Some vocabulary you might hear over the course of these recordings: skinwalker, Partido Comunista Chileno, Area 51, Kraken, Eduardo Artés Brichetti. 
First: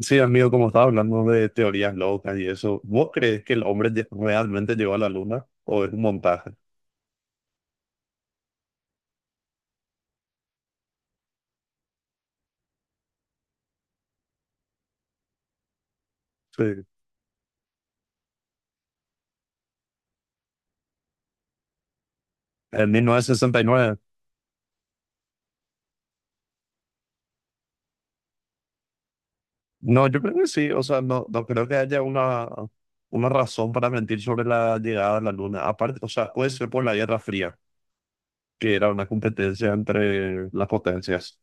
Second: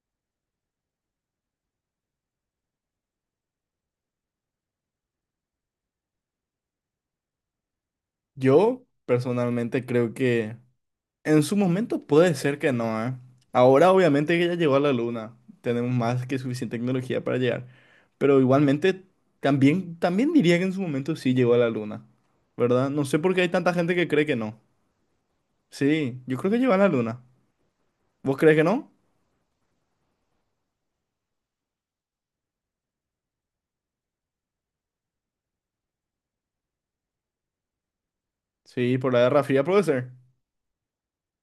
Sí, amigo, como estaba hablando de teorías locas y eso, ¿vos crees que realmente llegó a la luna o es un montaje? Yo personalmente creo que en su momento puede ser que no, ¿eh? Ahora obviamente que ya llegó a la luna, tenemos más que suficiente Sí. tecnología para llegar, pero igualmente también diría que en su momento sí llegó a la luna, En ¿verdad? mil No sé por novecientos qué hay sesenta y tanta gente nueve. que cree que no. Sí, yo creo que llegó a la luna. ¿Vos crees que no? No, yo creo que sí, o sea, no creo que haya una razón para mentir sobre la llegada a la luna. Aparte, o sea, puede ser por la Guerra Fría, que era Sí, una por la Guerra Fría competencia puede ser. entre las potencias.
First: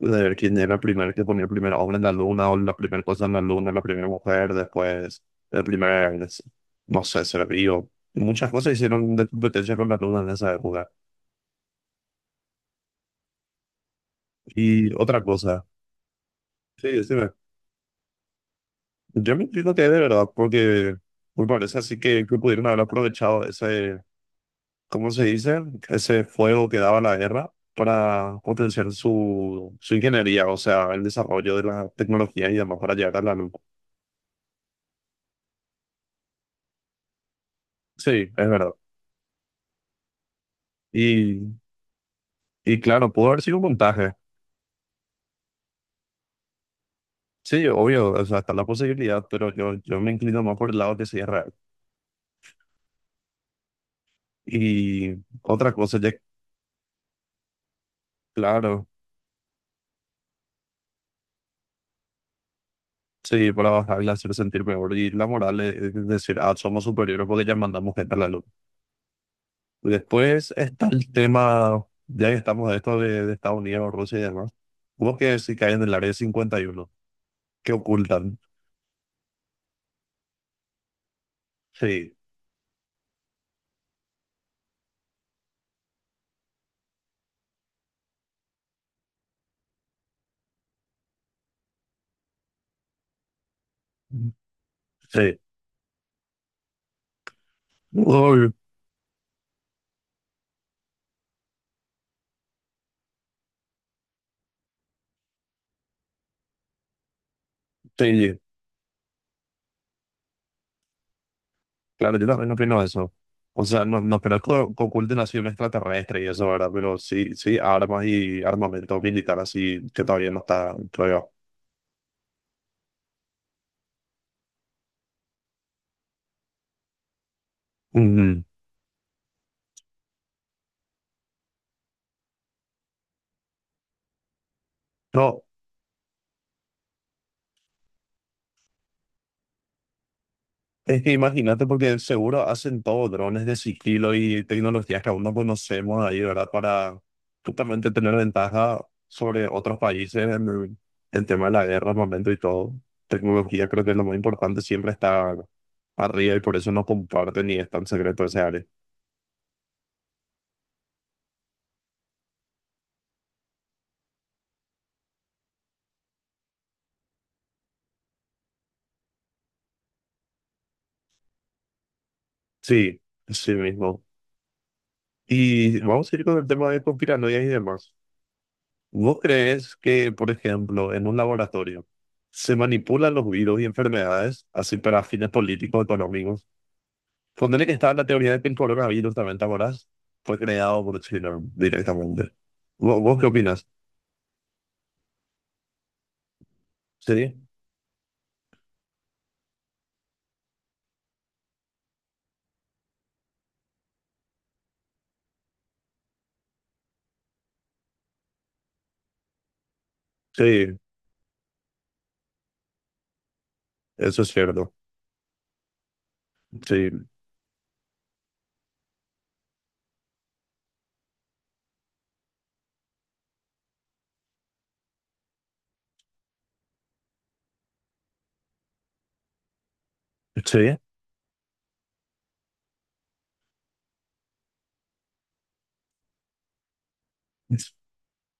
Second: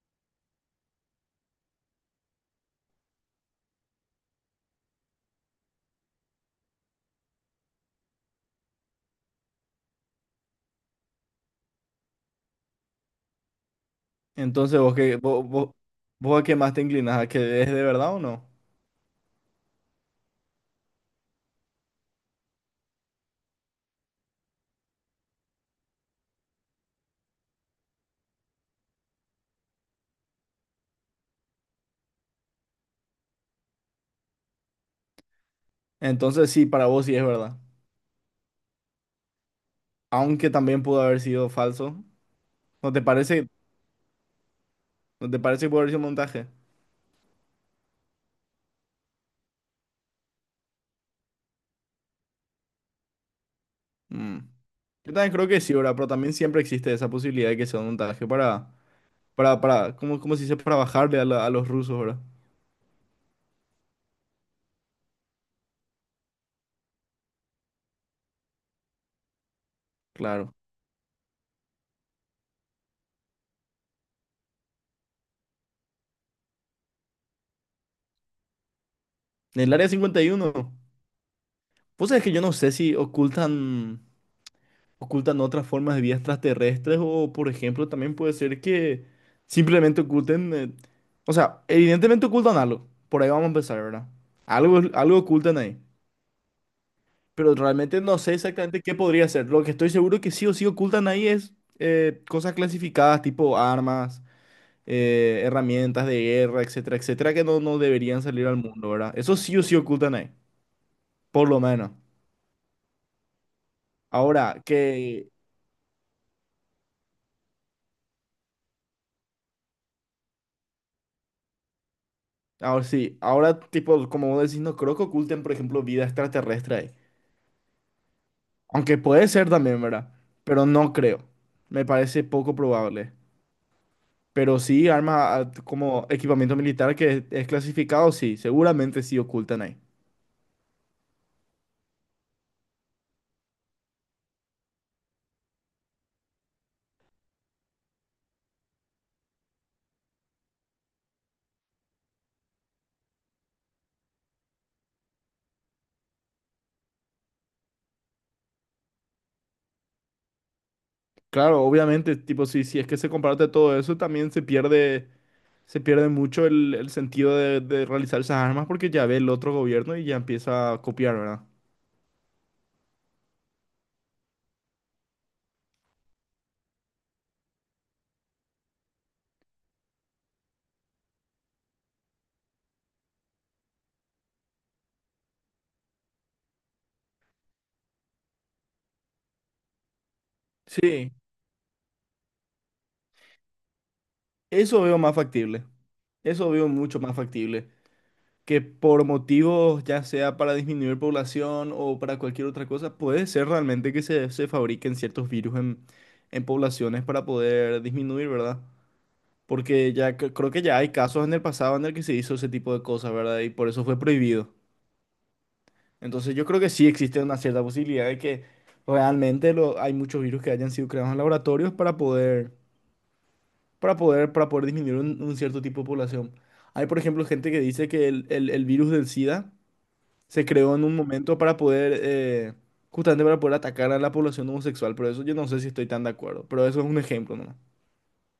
De ver quién era el primer que ponía el primer hombre en la luna o la primera cosa en la luna, la primera mujer, después el primer, es- no sé, ser vivo. Muchas cosas hicieron de competencia con la luna en esa época. Entonces, Y ¿vos, qué, otra vos, cosa, vos, vos a qué más te sí, inclinas? ¿A decime, que es de verdad o no? yo me entiendo que es de verdad, porque me parece así que pudieron haber aprovechado ese, ¿cómo se dice? Ese fuego que daba la guerra para potenciar su ingeniería, o sea, el desarrollo de la tecnología y demás para llegar a la luna. Entonces sí, para vos sí es verdad. Sí, es verdad. Aunque también pudo haber sido Y falso. Y ¿No te claro, pudo haber parece, sido un montaje. ¿no te parece que puede haber sido un montaje? Sí, obvio, o sea, está la posibilidad, pero yo me inclino más por el lado que sea real. Mm. Yo Y también creo que otra sí, ¿verdad? cosa, Pero ya, también siempre existe esa posibilidad de que sea un montaje para, claro, para, para, ¿cómo, cómo se dice? Para bajarle a, a los rusos, ¿verdad? sí, para bajarle, hacer sentir mejor. Y la moral es decir, ah, somos superiores porque ya mandamos gente a la luz. Después Claro. está el tema, ya que estamos de esto de Estados Unidos, Rusia y demás. Hubo que si caen en el área 51 que ocultan. En el área 51, vos Sí, sabés que yo no sé si ocultan otras formas de vida extraterrestres o, por ejemplo, también puede ser que simplemente oculten, o sea, evidentemente ocultan algo. Por ahí vamos a empezar, ¿verdad? Algo sí. ocultan ahí, pero realmente no sé Uy, exactamente qué podría ser. Lo que estoy seguro que sí o sí ocultan ahí es cosas clasificadas tipo armas, herramientas de guerra, etcétera, etcétera, que no deberían sí. salir al mundo, ¿verdad? Eso sí o sí ocultan ahí, por lo menos. Claro, yo también opino eso. O sea, no creo que Ahora, oculten que... así un extraterrestre y eso, ¿verdad? Pero sí, sí, armas y armamento militar así que todavía no está, creo Ahora sí, ahora tipo, como vos decís, no creo que oculten, por ejemplo, vida extraterrestre ahí. yo. Mm. Aunque puede ser también, ¿verdad? Pero no creo. Me parece poco probable. Pero sí, armas, No, como equipamiento militar que es clasificado, sí, seguramente sí ocultan ahí. es que imagínate porque seguro hacen todo drones de sigilo y tecnologías que aún no conocemos ahí, ¿verdad? Para justamente tener ventaja sobre otros países en el tema de la guerra, armamento y todo. Tecnología creo que es lo más importante, siempre está arriba y por eso no comparten y es tan secreto ese área. Claro, obviamente, tipo, sí, si es que se comparte todo eso, también se pierde mucho el sentido de realizar esas armas porque ya ve el otro gobierno y ya empieza a copiar, ¿verdad? Sí, sí mismo. Y vamos a ir con el tema de conspiranoias y demás. ¿Vos crees que, por ejemplo, en un laboratorio se manipulan los virus y enfermedades así para fines políticos o económicos? Ponerle que estaba la teoría de que el coronavirus también, ¿te acordás? Fue creado por Sí, China directamente. ¿Vos qué opinas? eso veo más factible. Eso veo mucho más Sí, factible, que por motivos, ya sea para disminuir población o para cualquier otra cosa, puede ser realmente que se fabriquen ciertos virus en poblaciones para poder disminuir, ¿verdad? Porque ya creo que ya sí, hay casos en el pasado en el que se hizo ese tipo de cosas, ¿verdad? Y por eso fue eso es prohibido. cierto. Entonces yo creo que sí Sí, existe una cierta posibilidad de que realmente lo, hay muchos virus que hayan sido creados en laboratorios para poder, para poder disminuir un cierto tipo de población. Hay, por ejemplo, gente que dice que el virus del SIDA se creó sí. en un momento para poder, justamente para poder atacar a la población homosexual, pero eso yo no sé si estoy tan de acuerdo, pero eso es un ejemplo nomás.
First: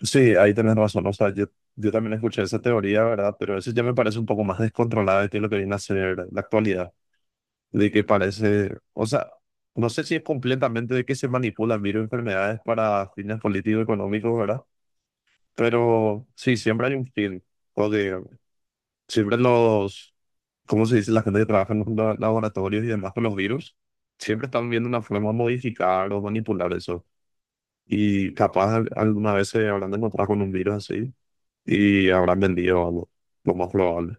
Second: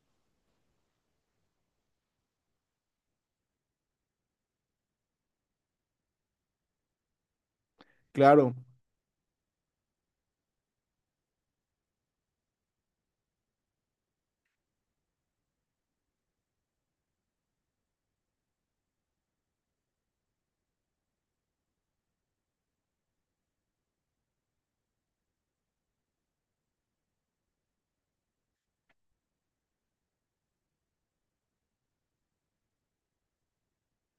Sí, ahí tenés razón. O sea, yo también escuché esa teoría, ¿verdad? Pero eso ya me parece un poco más descontrolada de que lo que viene a ser la actualidad. De que Claro, parece, o sea, no sé si es completamente de que se manipulan virus enfermedades para fines políticos económicos, ¿verdad? Pero sí, siempre hay un fin, porque siempre los, ¿cómo se dice? La gente que trabaja en los laboratorios y demás con los virus, siempre están viendo una forma de modificar o manipular eso. Y capaz alguna vez se habrán encontrado con un virus así y habrán vendido algo, lo más probable.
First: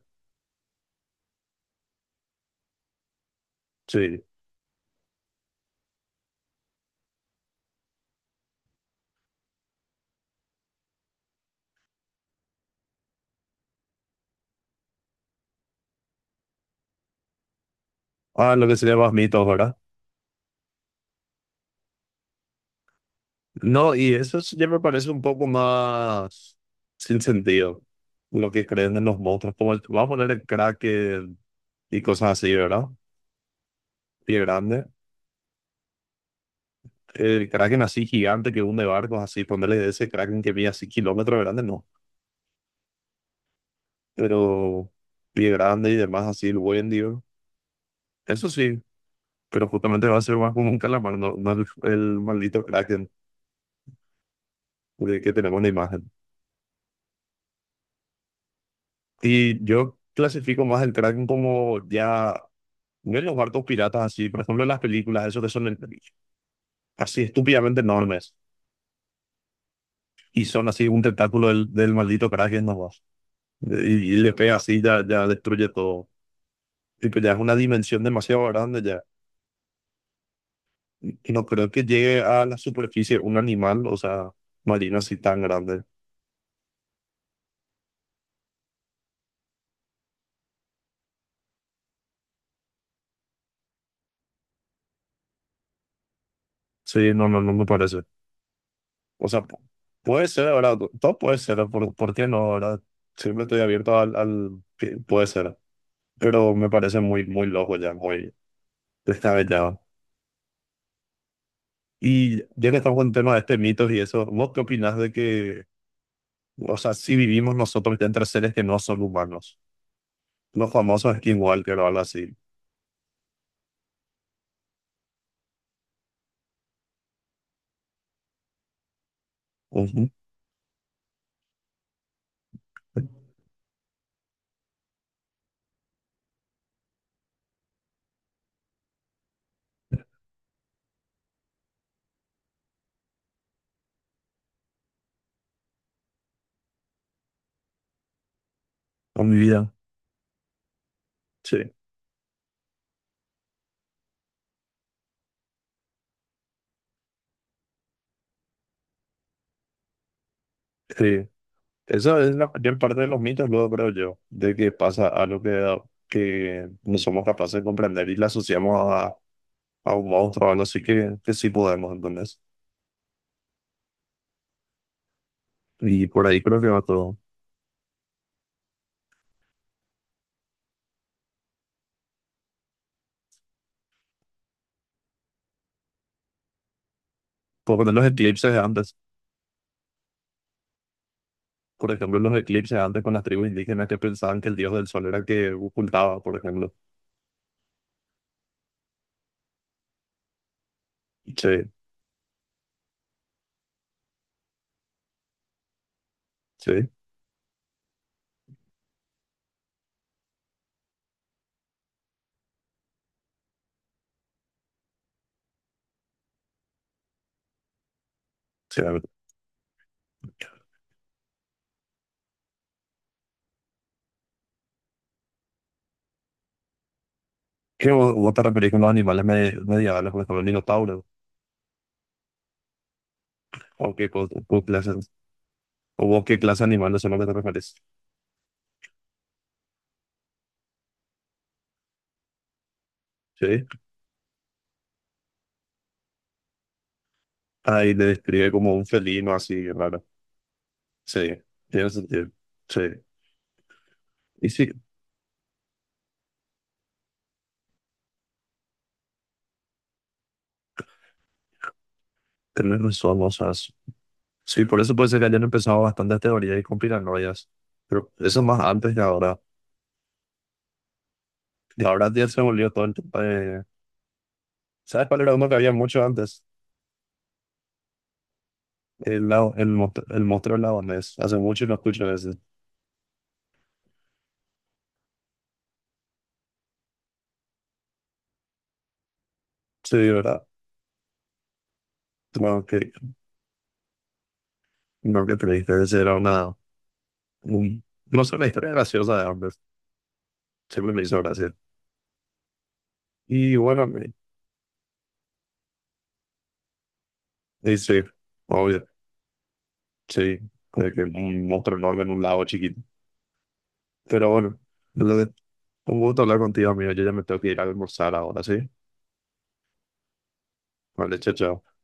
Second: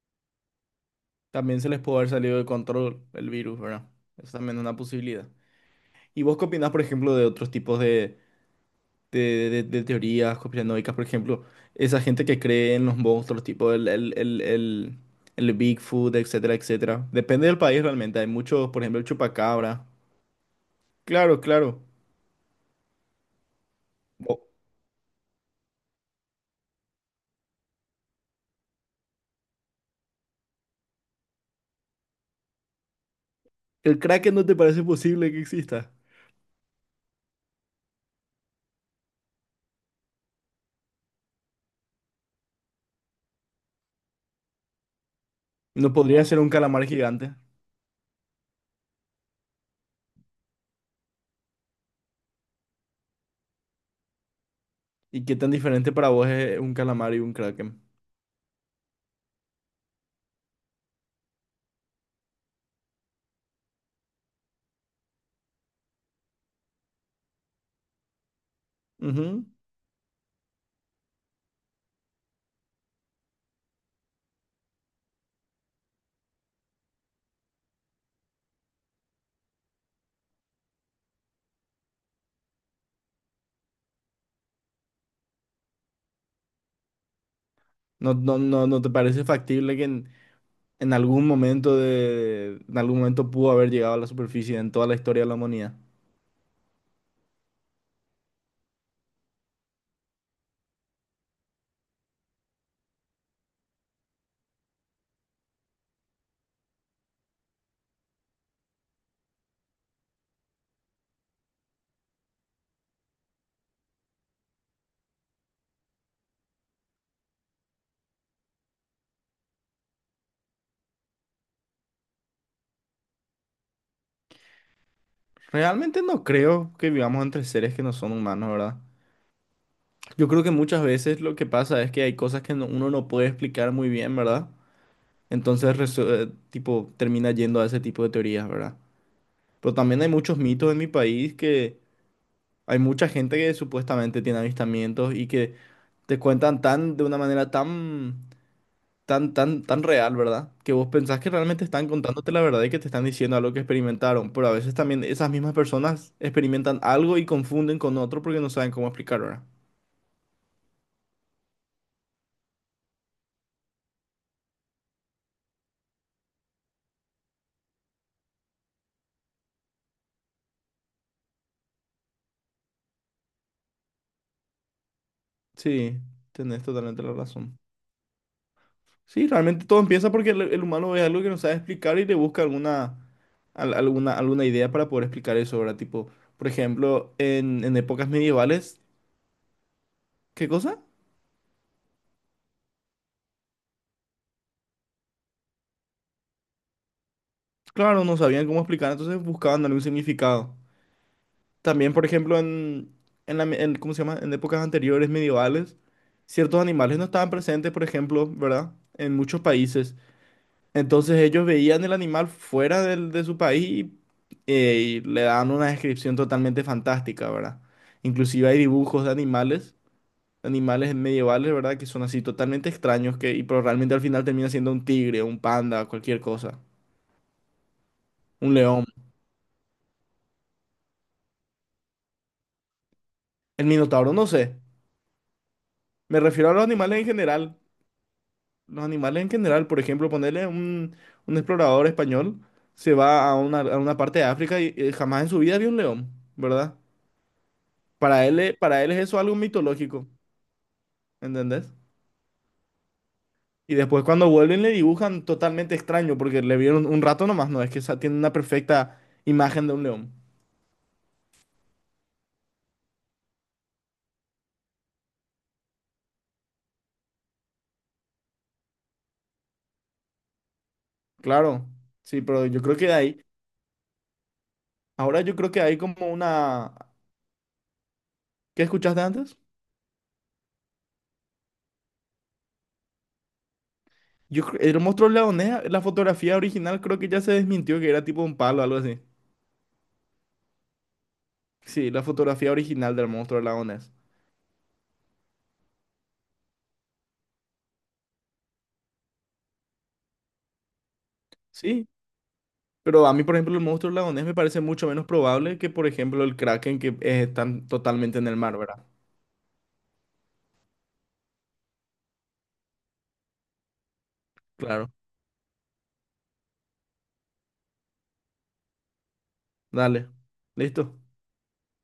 también se les puede haber salido de control el virus, ¿verdad? Sí. Eso también es una posibilidad. ¿Y vos qué opinás, por ejemplo, de otros tipos de, de teorías conspiranoicas? Por ejemplo, esa gente que cree en los monstruos, tipo el Bigfoot, etcétera, etcétera. Depende del país realmente. Hay Ah, lo muchos, que por sería ejemplo, el más mitos, ¿verdad? chupacabra. Claro, claro. No, y O- ya me parece un poco más sin sentido, lo que creen en los monstruos. Como vamos a poner el Kraken y cosas así, ¿verdad? ¿El Kraken Pie no te parece grande. posible que exista? El Kraken así gigante que hunde barcos, así, ponerle ese Kraken que mide así kilómetros de grande, no. Pero pie grande ¿No y demás, podría ser así, un el calamar buen dios. gigante? Eso sí, pero justamente va a ser más como un calamar, no, no el maldito Kraken de ¿Y que qué tan tenemos en la diferente para imagen. vos es un calamar y un kraken? Y yo clasifico más el Kraken como ya yo los barcos piratas así, por ejemplo, en las películas, esos que son así estúpidamente enormes Ujú. y son así un tentáculo del maldito Kraken nomás. Y le pega así, ya destruye todo. Tipo, ya es una dimensión demasiado grande ya. Y no creo que llegue a la superficie un animal, o sea, marino así tan grande. ¿ no te parece factible que en algún momento de, en algún momento pudo haber llegado a la superficie en toda la historia de la humanidad? Sí, no me parece. O sea, puede ser, ¿verdad? Todo puede ser, por qué no, verdad? Siempre estoy abierto al, al... Que puede ser, pero me parece muy loco ya, muy descabellado. Y ya que estamos con el tema de este mitos y eso, ¿vos qué opinás de que, o sea, si vivimos nosotros ya entre seres que no son humanos? Los famosos skinwalker o algo así. Realmente no creo que vivamos entre seres que no son humanos, ¿verdad? Ujú. Yo creo que muchas veces lo que pasa es que hay cosas que uno no puede explicar muy bien, ¿verdad? Entonces, tipo, termina yendo a ese tipo de teorías, ¿verdad? Pero también hay muchos mitos en mi país que hay mucha gente que supuestamente tiene avistamientos y que te cuentan tan de una manera Con mi vida. tan real, ¿verdad? Que vos pensás que realmente Sí, están contándote la verdad y que te están diciendo algo que experimentaron. Pero a veces también esas mismas personas experimentan algo y confunden con otro porque no saben cómo explicar, ¿verdad? sí. Esa es la mayor parte de los mitos, luego creo yo, de que pasa algo que no somos capaces de comprender y la asociamos a un monstruo o algo así que sí podemos, entonces. Sí, Y por ahí creo tenés que va totalmente la todo. razón. Sí, realmente todo empieza porque el humano ve algo que no sabe explicar y le busca alguna, alguna idea para poder explicar eso, ¿verdad? Tipo, por ejemplo, Por en poner los épocas eclipses de medievales, antes. ¿qué cosa? Por ejemplo, los eclipses antes con las tribus indígenas que pensaban que el dios del sol era el que ocultaba, por ejemplo. Claro, no sabían cómo explicar, entonces buscaban algún significado. Sí, También, por ejemplo, en, la me- en- ¿cómo se llama? En épocas anteriores medievales, ciertos sí, animales no estaban presentes, por ejemplo, ¿verdad? En muchos países. Entonces ellos veían el animal de su país y le daban una descripción totalmente fantástica, ¿verdad? Inclusive hay sí, a ver. dibujos de animales, animales medievales, ¿verdad? Que son así totalmente extraños, que, y, pero realmente al final termina siendo un tigre, un panda, cualquier cosa, ¿Vos te un referís con león. los animales medievales, por ejemplo, el minotauro? El ¿O qué, minotauro, no sé. Clase, o Me vos qué refiero a clase los de animales animales en son los que te general. referís? Los animales en general, por ejemplo, ponerle un explorador español, se va a Sí. a una parte de África y, jamás en su vida vio un león, ¿verdad? Ahí le describe como Para un él es eso felino algo así, raro. mitológico, Sí, ¿entendés? tiene sentido. Sí. Y después cuando Y vuelven le sí, dibujan totalmente extraño porque le vieron un rato nomás, no es que tiene una perfecta imagen de un león. tenés razón, o sea, sí, por eso puede ser que hayan empezado bastantes teorías y conspiranoias. Pero eso más antes de ahora. Claro, Y ahora sí, ya se pero yo volvió creo todo que el tema de ¿sabes cuál ahora era yo uno creo que que había hay mucho como antes? una... ¿Qué escuchaste El, antes? El mostró laonés. Hace mucho no escucho ese. Yo, el monstruo leonés, la fotografía original creo que ya se desmintió que era tipo un palo o algo así. Sí, ¿verdad? Sí, la fotografía Bueno, que original del monstruo leonés. no que creíste, ese era una, no sé, una historia graciosa de Amber. Siempre me hizo gracia. Sí, pero a mí, por ejemplo, Y el bueno, monstruo leonés me parece mucho menos probable que, por ejemplo, el Kraken que están y sí, totalmente en el mar, ¿verdad? obvio, sí. De que un monstruo enorme en un lago chiquito. Pero bueno, Claro. lo de- un gusto hablar contigo, amigo. Yo ya me tengo que ir a almorzar ahora, ¿sí? Dale. ¿Listo? Vale, chao, chao.